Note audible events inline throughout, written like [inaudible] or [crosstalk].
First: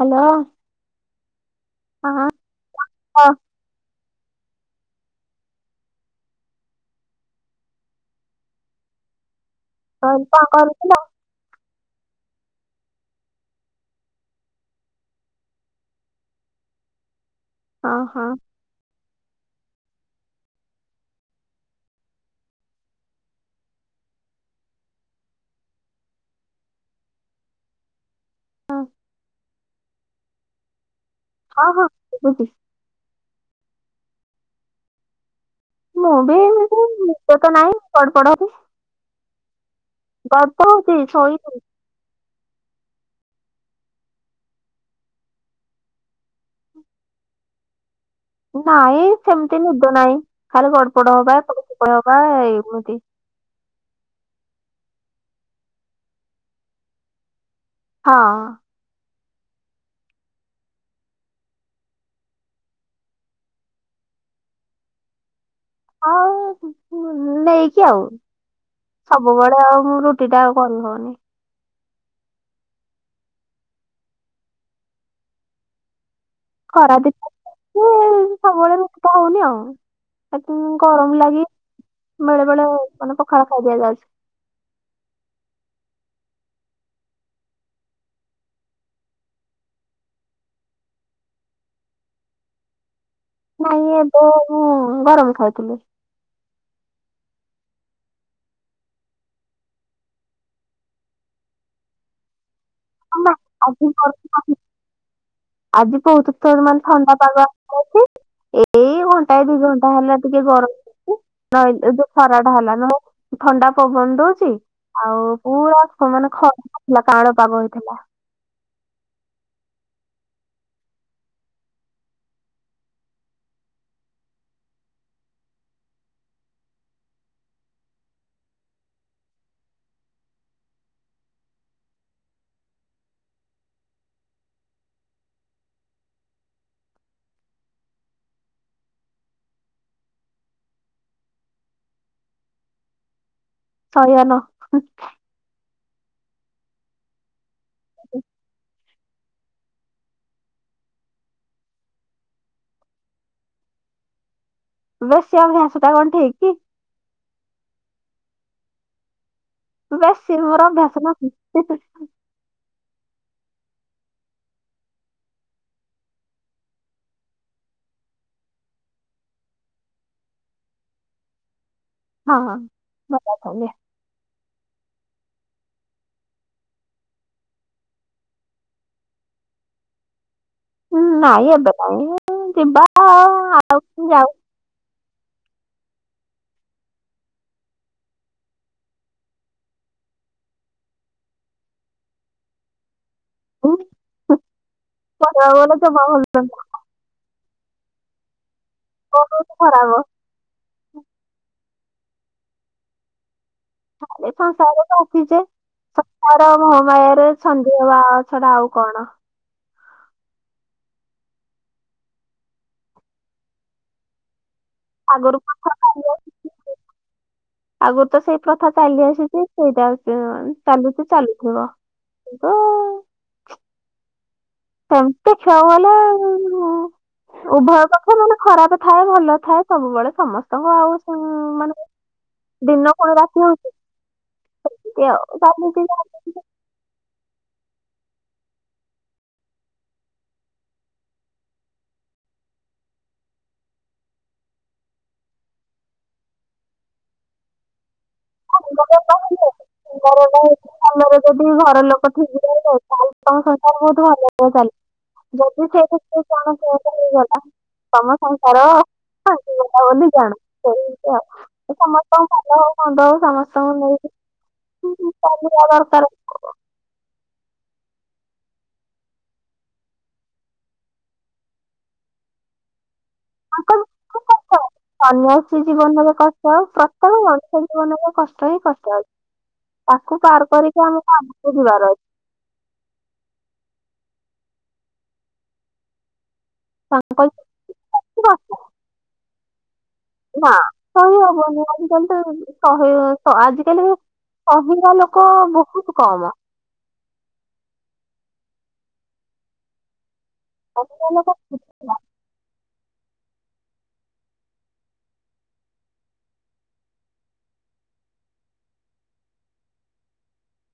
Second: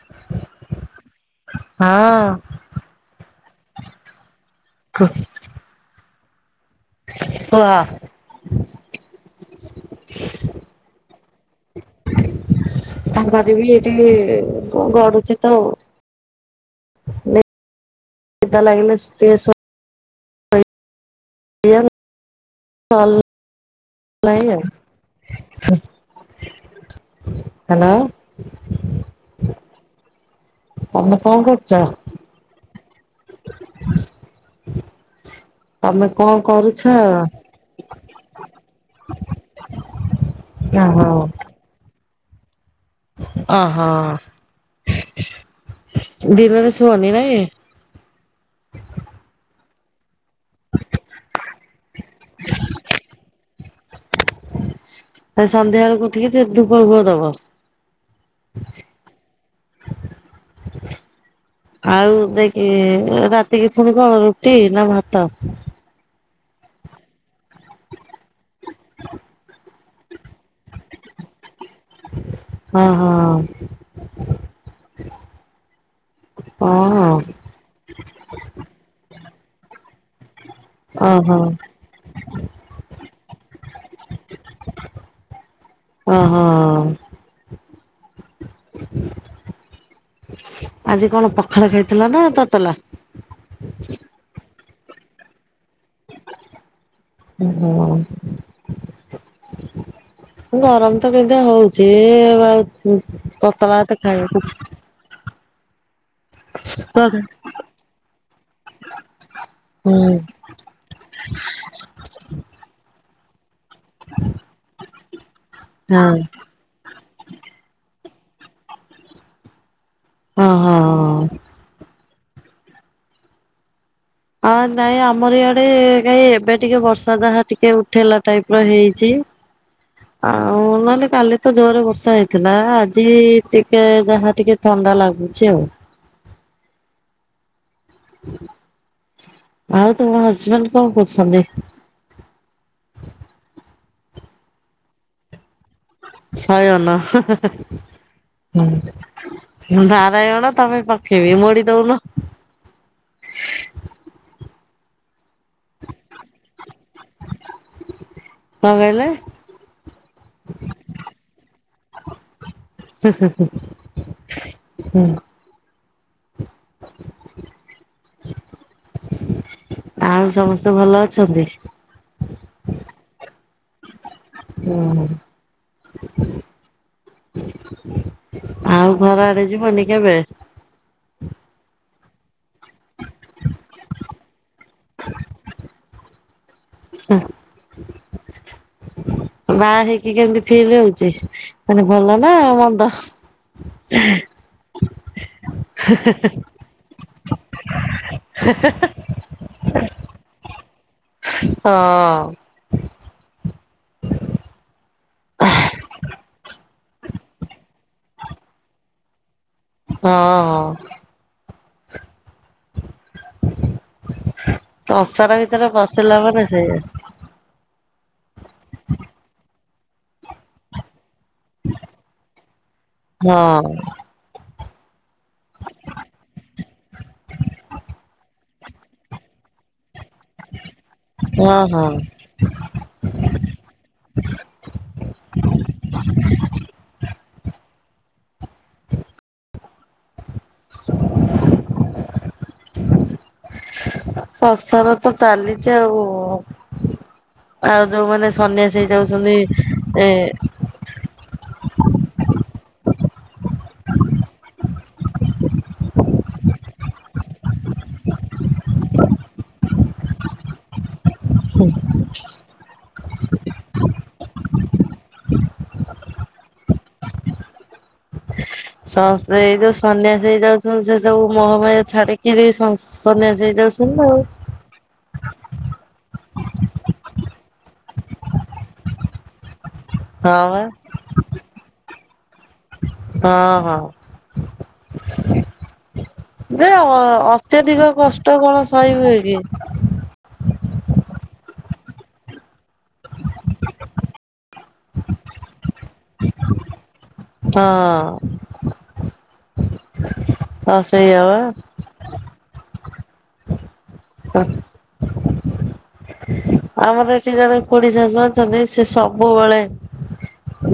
Hello. ହଁ ହଁ। କୁହ। ଆଉ କଣ କଥିଲ। ତାପରେବି ଏଠି ଗଡ଼ୁଚି ତ। ହଁ ହଁ ନିଦ ଲାଗିଲେ ଟିକେ ସୋ ଏଆରେ ନହେଲେ ନାଇ ଆଉ। ହାଲୋ। ହଁ ତମେ କଣ ହଁ କରୁଚ? ହଁ ଶୁଭୁଛି। ତମେ ମୁଁ ବି କଣ ଏମିତି କରୁଛ? ନିଦ ତ ନାହିଁ ଗାଧୋଉଚି ସୋଇବି। ଅଃ। ଦିନରେ ଶୁଅନି ନାଇଁ। ନାଇଁ ସେମିତି ନିଦ ନାଇଁ ଖାଲି ଗଡ ପଡ ହବା ପଡ଼ ହବା ଏମିତି। ଆଁ ସନ୍ଧ୍ୟା ବେଳୁକୁ ଉଠିକି ଯେ ଧୂପ ଫୁପ ଦବ। ହଁ। [inaudible] ଆଉ ଦେଇକି ରାତିକି ପୁଣି କଣ ରୁଟି ନା ଭାତ। ଆଉ ଉଁ ପୁ ଉଁ ନେଇକି ଆଉ ସବୁବୋଳେ ଆଉ ମୁଁ ରୁଟି ଟା ଆଉ କରି ହୋଉନି। ଅଃ। ଖରା ଦିନ ଯୋଗୁ ଆଉ ରୁଟିଟା ହୋଉନି ଆଉ। ଏତେ ଗରମ ଓହୋ ଲାଗି ବେଳେ ବେଳେ ମାନେ ପଖାଳ ଖାଇ ଦିଆଯାଉଛି। ଅଃ। ଆଜି କଣ ପଖାଳ ଖାଇଥିଲା ନା ତତଲା? ନାଇଁ ଏବେ ମୁଁ ଗରମ ଖାଉଥିଲି। [unintelligible] ଗରମ ତ କେନ୍ତିଆ ହୋଉଚି ଏଁ ବା ହୁଁ ହଁ, ନା, ତତଳା ଆଜି ଗରମ ଭାତ ଖାଇବାକୁ ଇଚ୍ଛା ଆଜି ବୋହୁତ ତ ମାନେ ଥଣ୍ଡା ହୁଁ ପାଗ ହେଇଚି ଏଇ ଘନ୍ ଟାଏ ଦି ଘଣ୍ଟା ହଁ ହେଲା ଟିକେ ଗରମ ଲାଗୁଚି ନାଇଁ ଏବେ ଖରା ଟା ହେଲା ନହେଲେ ଥଣ୍ଡା ପବନ ଦୋଉଚି ଆଉ ପୁରା ଖ ମାନେ ହଁ ଖରା ନଥିଲା କାଁଳ ପାଗ ହେଇ [unintelligible] ଅଃ ହଁ। ଆଁ ନାଇଁ ଆମର ଇଆଡେ କାଇଁ ଏବେ ଟିକେ ବର୍ଷା ଯାହା ଟିକେ ଉଠେଇଲା ଟାଇପ ର ହେଇଛି। [inaudible] ଆଉ ନହେଲେ କାଲି ତ ଜୋରେ ବର୍ଷା ହେଇଥିଲା ଆଜି ଟିକେ ଯାହା ଟିକେ ଥ ଥଣ୍ଡା ଲାଗୁଛି ଆଉ। [inaudible] ଆଉ ତୁମ ହଜବେଣ୍ଡ କଁ କରୁଛନ୍ତି। ଶୟନ। ଶୟନ। ନାରାୟଣ ତମେ ପକ୍ଷିବି ମୋଡି ଦୋଉନ। ବେଶୀ ଆଉ [unintelligible] ଟା କଣ ଠିକ୍ କି। କଁ କହିଲେ? ବେଶୀ ମୋରୋ ଅଭ୍ୟାସ୍ ନାହିଁ। [unintelligible] [inaudible] ଆଉ ସମସ୍ତେ ଭଲ ଅଛନ୍ତି? ହଁ ଭଲ ଅଛନ୍ତି। ହୁଁ। ଆଉ ଘର ଆଡେ ଯିବନି କେବେ? ଉଁ ନାଇଁ ଏବେ ତ ଆଉ ଯିବା ଆଉ ଆଉ [unintelligible] ଯାଉ। ହୁଁ। ମାଆ ହେଇକି କେମିତି ଫିଲ୍ ହୋଉଚି ମାନେ ଭଲ ନା ମନ୍ଦ? [unintelligible] କହିବାକୁ ଗଲେ ଜମା ଭଲ। [unintelligible] [unintelligible] ଲାଗୁନି, ଖରାପ ହଁ [unintelligible] ସଂସାର-ର ମୋହ ମାୟାରେ ଛନ୍ଦି ହେବା ଛଡ଼ା ଆଉ କଣ? ହଁ ସଂସାର ଆଗରୁ କଣ ଭିତରେ ହେଲା? ପସିଲା ମାନେ ସେଆ। ଆଗରୁ ତ ସେଇ ପ୍ରଥା ଚାଲି ଆସିଛି ସେଇଟା [inaudible] ଚାଲିଛି। ଚାଲୁଥିବ [unintelligible] ହଁ ସେମ ତ ଖିଆ ବାଲା ଆଉ। ଉଭୟ ପକ୍ଷ ମାନେ ଖରାପ ଥାଏ ଭଲ ଥାଏ ସବୁବେଳେ। ସମସ୍ତଙ୍କ ଆଉ ହଁ [inaudible] ହଁ ମାନଙ୍କୁ ଦିନ କଣ ରାତି ହଉଛି? ଏମିତି ଅଉ [unintelligible] ସଂସାର ତ ଚାଲିଛି ଆଉ-ଆଉ ଯୋଉମାନେ ସନ୍ନ୍ୟାସୀ ହେଇ ଯାଉଛନ୍ତି ଏ ଭଲରେ ଯଦି ଘର ଲୋକ ଠିକ୍ [unintelligible] ତମ ସଂସାର ବହୁତ ଭଲ ଚାଲିଛି। ଯଦି ସେ [unintelligible] କଣ [unintelligible] ହେଇଗଲା। ତମ ସଂସାର ଆସିଗଲା ବୋଲି ଜାଣ‌। ହୁଁ। [unintelligible] ସମସ୍ତଙ୍କୁ ନେଇକି ଚାଲିଯିବା ଦରକାର। ସଂ ଏଇ ଯୋଉ ସନ୍ନ୍ୟାସ ହେଇଯାଉଛନ୍ତି ସେ ସବୁ ମହୋମାୟା ଛାଡିକି ସନ୍ୟାସ [unintelligible] ହେଇଯାଉଛନ୍ତି ଆଉ। ସନ୍ୟାସୀ ଜୀବନରେ କଷ୍ଟ ପ୍ରତ୍ୟେକ ବର୍ଷ କଷ୍ଟ ହିଁ କଷ୍ଟ ଅଛି ତାକୁ ହଁ ପାର କରିକି ଆମ ଆଗକୁ ଯିବାର ଅଛି। ହଁ-ହଁ। ଦେ ଅଛି ତାଙ୍କ ଅତ୍ୟଧିକ କଷ୍ଟ କଣ ସହି ହୁଏ କି? ନା ସହି ହବନି ଆଜି କାଲି ତ ସହି ଆଜି କାଲି କହିବା ଲୋକ ବହୁତ କମ ହଁ। ହଁ କହିବା ସେଇଆ ଲୋକ ବା। ଅହଁ। ଆମର ଏଠି ଜଣେ ଖୁଡି ଶାଶୁ ଅଛନ୍ତି ସେ ସବୁବେଳେ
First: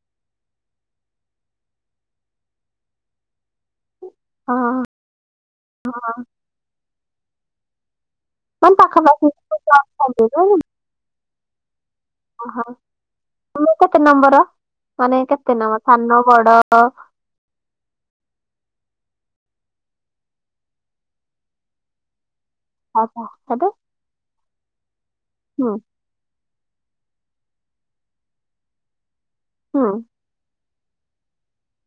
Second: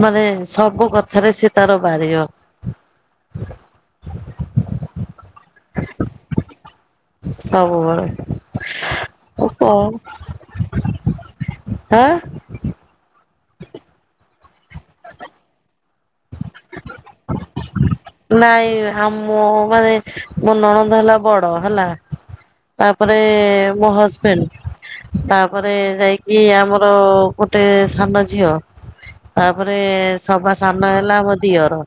ମାନେ ସବୁ କଥାରେ ସେ ତାର ବାରିବ। ହଁ-ହଁ। ସବୁବେଳେ। ହଁ ପାଖାପାଖି ଆଉ [unintelligible] କଣ ଅଛନ୍ତି ସବୁ। ଆଁ। ଆମର କେତେ ନମ୍ବର ମାନେ କେତେ ନମ୍ବର ସାନ ବଡ ନାଇଁ ଆମ ମାନେ ମୋ ନଣନ୍ଦ ହେଲା ବଡ ହେଲା। ତାପରେ ହେବେ ମୋ ହଜବେଣ୍ଡ। ତାପରେ ହୁଁ ଯାଇକି ଆମର ଗୋଟେ ସାନ ଝିଅ। ତାପରେ ହୁଁ ସବା ସାନ ହେଲା ଆମ ଦିଅର।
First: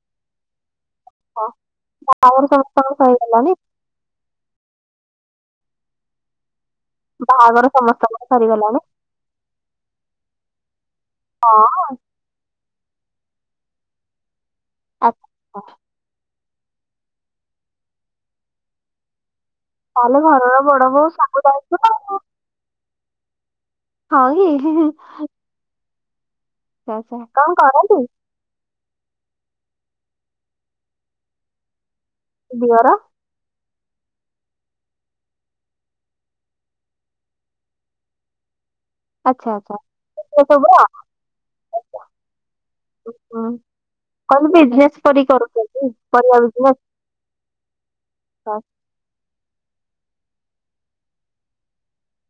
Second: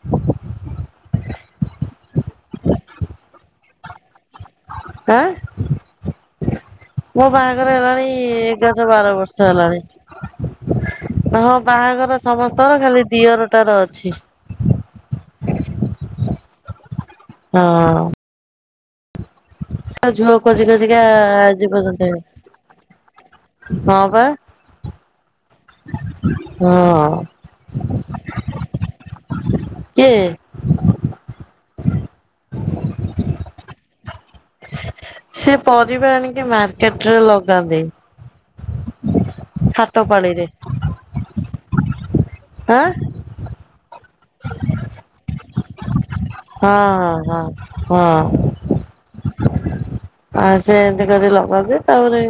ହଁ ବାହାଘର ସମସ୍ତଙ୍କର ସରିଗଲାଣି। ଆଁ। ମୋ ବାହାଘର ହେଲାଣି ସମସ୍ତଙ୍କର ସରିଗଲାଣି ଏଗାର ବାର ବର୍ଷ ହେଲାଣି। ହଁ, ହଁ ବାହାଘର ସମସ୍ତଙ୍କର ଖାଲି ଦିଅରଟାର ଅଛି। ଆଚ୍ଛା। ହଁ। ତାହେଲେ ଝୁଅ ଘରର ଖୋଜି ବଡ ଖୋଜିକା ବୋଉ ସବୁ ଦାୟିତ୍ୱ [unintelligible] ଆଉ ହଁ ଇ ହିଁ-ହିଁ। କଣ କରନ୍ତି ହଁ। କିଏ? ଦିଅର ସେ ପରିବା ଆଣିକି ମାର୍କେଟ ରେ ଲଗାନ୍ତି। ଆଚ୍ଛା ଆଚ୍ଛା। ହାଟ ପାଳିରେ ଆଁ କଣ ବିଜନସ କରି କର ହଁ ହଁ ହଁ ହଁ। [inaudible] ଆ ସେ ଏମିତି କରି ଲଗାନ୍ତି ତାପରେ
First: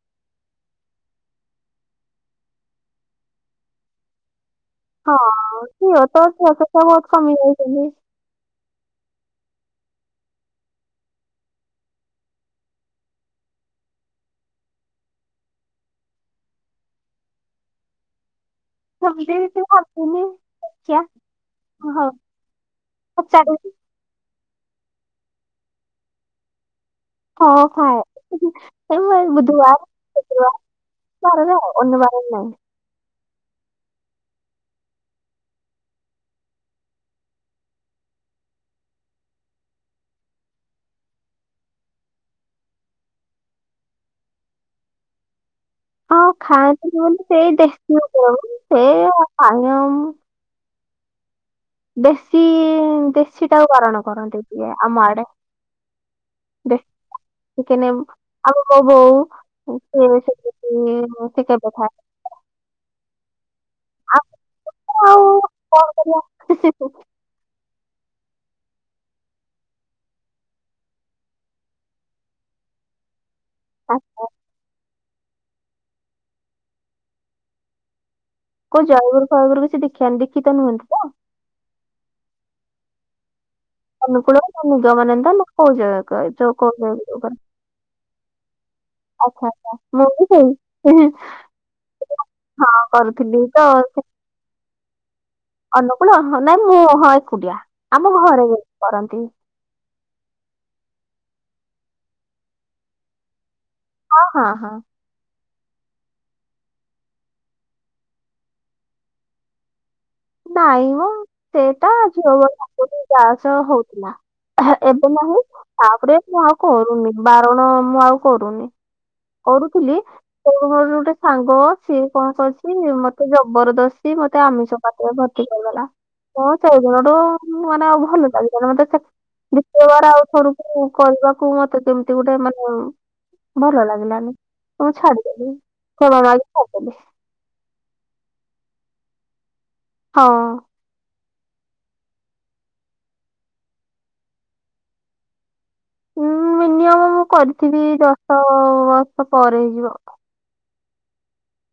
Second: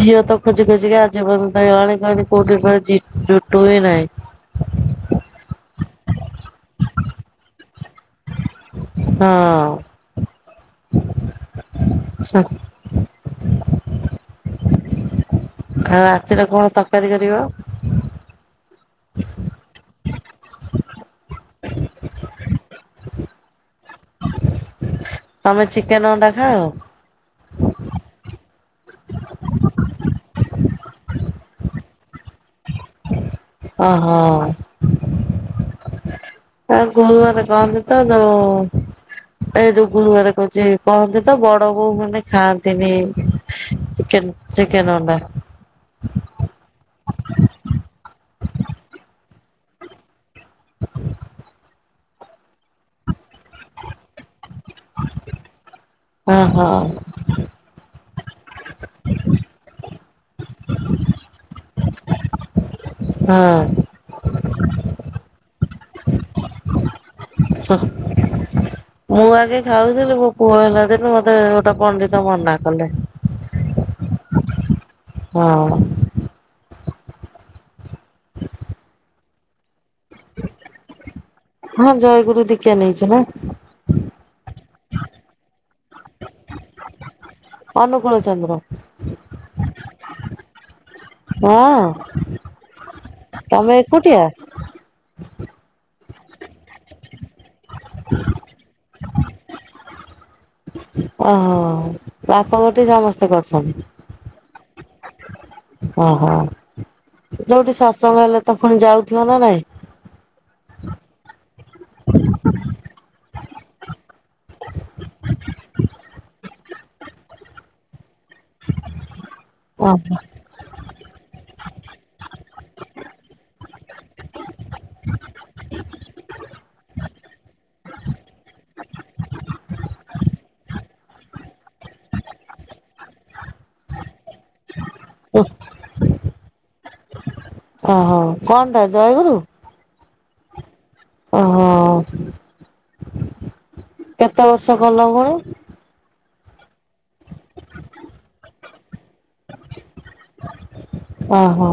ଝିଅ ତ ଖୋଜି ଖୋଜିିକି ଆଜିବର୍ଯ୍ୟନ୍ତ ହେଲାଣି କଣ କଉଠ ଯୁଟୁ ବି ନାଇଁ। ହଁ ଅ ପୁଅ ତ ପୁଅ ତ ବହୁତ କମି ଯାଇଛନ୍ତି। ହଁ। ସେ ଆଉ ରାତିରେ କଣ ତରକାରୀ କରିବ? [unintelligible] ହଁ ହଉ। ଆଚାର। ତମେ ଚିକେନ ଅଣ୍ଡା ଖାଅ? ହଁ ହଁ ଏଇ ବୁଧବାର ଶୁକ୍ରବାର। ଚଳିବ, ଅନ୍ୟବାର ନାହିଁ। ଓ ହୋ। ହ ଗୁରୁବାର କହନ୍ତି ତ ଯଉ ଏ ଯୋଉ ଗୁରୁବାର କହୁଚି, କହନ୍ତି ତ ବଡ ବୋଉ ମାନେ ଖାଆନ୍ତିନି। ଚିକନ୍ ଚିକନ ଅଣ୍ଡା। ହଁ ଖାଆନ୍ତିନି ମାନେ ସେ ଦେଶୀ ଲୋକ ମାନେ ସେ ଖାଇ ଦେଶୀ ଦେଶୀ ଟାକୁ ବରଣ କରନ୍ତି। ଆମ ଆଡ଼େ ହଁ ହଁ ଦେଶୀ ଚିକେନ। ଆଉ ମୋ ବୋଉ ସେ ବି ଟିକେ କଥା ହଁ। ଆଉ [unintelligible] କଣ କରିବା? [inaudible] ମୁଁ ଆଗେ ଖାଉଥିଲି, ମୋ ପୁଅ ହେଲା ଦିନୁ ମତେ ଗୋଟେ ପଣ୍ଡିତ ମନା କଲେ। ଆଛା। ହଁ। କଉ ଜୟଗୁରୁ ଫୟଗୁରୁ କି ଦିକ୍ଷା ହଁ ଜୟଗୁରୁ ଦୀକ୍ଷା ନେଇଚି ନା। ଅନୁକୁଳ ସ୍ୱାମୀ ଦୟାନନ୍ଦ ନା କୋଉ ଜୟ କ ଯଉ [unintelligible] ଅନୁକୂଳ ଚନ୍ଦ୍ର। ଆଚ୍ଛା ଆଛା ମୁଁ ବି ସେଇ। ହଁ ହଁ କରୁଥିଲି ତ ତମେ ଏକୁଟିଆ ଅନୁକୂଳ? ହଁ ନାଇଁ ମୁଁ ହଁ ଏକୁଟିଆ ଆମ ଘରେ କରନ୍ତି। ଓହୋ ବାପା ଗୋଟେ ସମସ୍ତେ କରୁଚନ୍ତି। ହଁ ହଁ ହଁ। ଓହୋ ଯୋଉଠି ସତ୍ସଙ୍ଗ ହେଲେ ତ ପୁଣି ଯାଉଥିବ ନା ନାଇଁ? ନାଇମ ସେଟା ଝିଅ ବେଳେ ଯାହା ସହ ହଉଥିଲା। ଏବେ ନାହିଁ ତାପରେ ମୁଁ ଆଉ କରୁନି ବାରଣ ମୁଁ ଆଉ କରୁନି। କରୁଥିଲି ଓହୋ ମୋର ଗୋଟେ ସାଙ୍ଗ ସିଏ କଣ କରି ଚି ମତେ ଜବରଦସ୍ତି ମତେ ଆମିଷ ପାଟିରେ ଭର୍ତ୍ତି କରିଦଲା ତ ସେଇଦିନଠୁ ମାନେ ଆଉ ଭଲ ଲାଗିଲାନ ମତେ ଦିତବାର ଆଉ ଥରକୁ କରିବାକୁ ମତେ ଯେମିତି ଗୋଟେ ମାନେ ଭଲ ଲାଗିଲାନି। ମୁଁ ଛାଡିଦେଲି [unintelligible] ଛାଡ଼ିଦେଲି। କଣ ଟା ଜୟଗୁରୁ? ହଁ। ଓହୋ କେତେ ବର୍ଷ କଲ ପୁଣି? ଉଁ ମିନିମମ ମୁଁ କରିଥିବି ଦଶ ବସ୍ ଓ ହୋ।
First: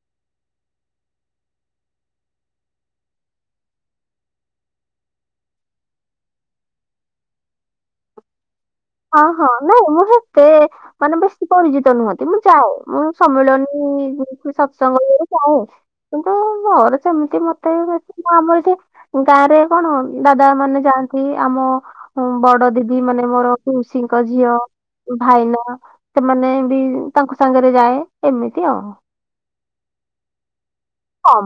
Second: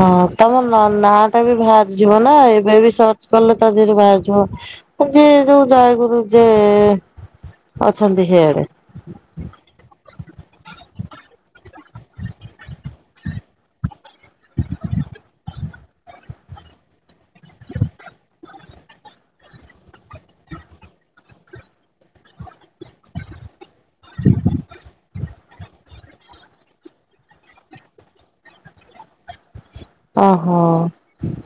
ହଁ ତମ ନାଁ ନାଁ ଟା ବି ବାହାରିଯିବ ନା ଏବେ ବି ସର୍ଚ୍ଚ କଲେ ତା ଦେହରେ ବାହାରିଯିବ। ଯିଏ ଯୋଉ ଜୟଗୁରୁ ଯେ ଅଛନ୍ତି ହେଡ୍। ହଁ ହଁ ନାଇଁ ମୁଁ ସେତେ ମାନେ ବେଶୀ ପରିଚି ତ ନୁହନ୍ତି ମୁଁ ଯାଏ ମୁଁ ସମ୍ମିଳନୀ ସତ୍ସଙ୍ଗ ଇଏରେ ଯାଏ କିନ୍ତୁ ସେମିତି ମତେ ବି ବ ମୁ ଆମର ଏଠି ଗାଁ ରେ କଣ ଦାଦା ମାନେ ଯାଆନ୍ତି ଆମ ବଡ ଦିଦି ମାନେ ମୋର ପିଉସୀ ଙ୍କ ଝିଅ ଭାଇନା ସେମାନେ ବି ତାଙ୍କ ସାଙ୍ଗରେ ଯାଏ ଏମିତି ଆଉ। ଓହୋ। ହଁ।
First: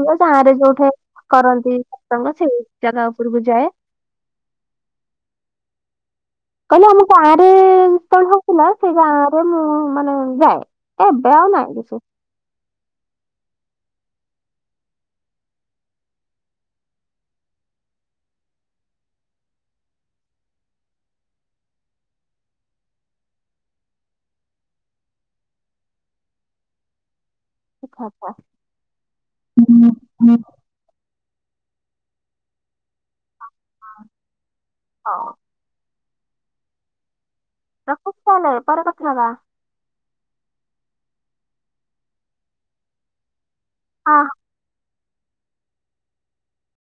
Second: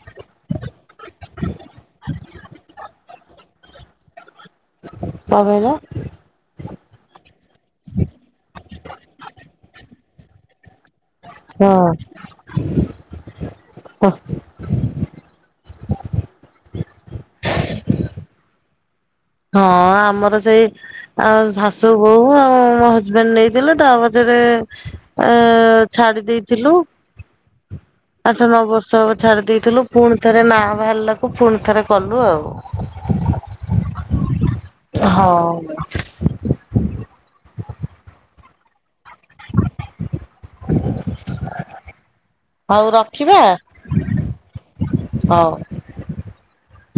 ହୁଏ ଗାଁ ରେ ଯୋଉଠି କରନ୍ତି ସତ୍ସଙ୍ଗ ସେଇ ଜାଗା ଉପରକୁ ଯାଏ। କଣ କହିଲ? ହଁ କଣ ହୋଉଥିଲା ସେଇ ଗାଁରେ ମୁଁ ମାନେ ଯାଏ। ଏବେ ଆଉ ନାଇଁ କିଛି। କଅ ହଁ ଆମର ସେଇ ଆଉ ଶାଶୁ ବୋହୂ ଆଉ ମୋ ହଜବେଣ୍ଡ ନେଇଥିଲେ ତାପଛରେ ଏ ଏ ଛାଡି ଦେଇଥିଲୁ [inaudible] ଫିଠା। ଆଠ ନଅ ବର୍ଷ ହବ। ଛାଡି ଦେଇଥିଲୁ ହୁଁ ପୁଣି ହୁଁ। ଥରେ ନାଁ ବାହାରିଲାକୁ ଫୁଣି ଥରେ କଲୁ ଆଉ। ହଉ। ରଖୁଛି ତାହଲେ ପରେ କଥା ହବା। ହଉ ରଖିବା? ହଁ। ହଉ।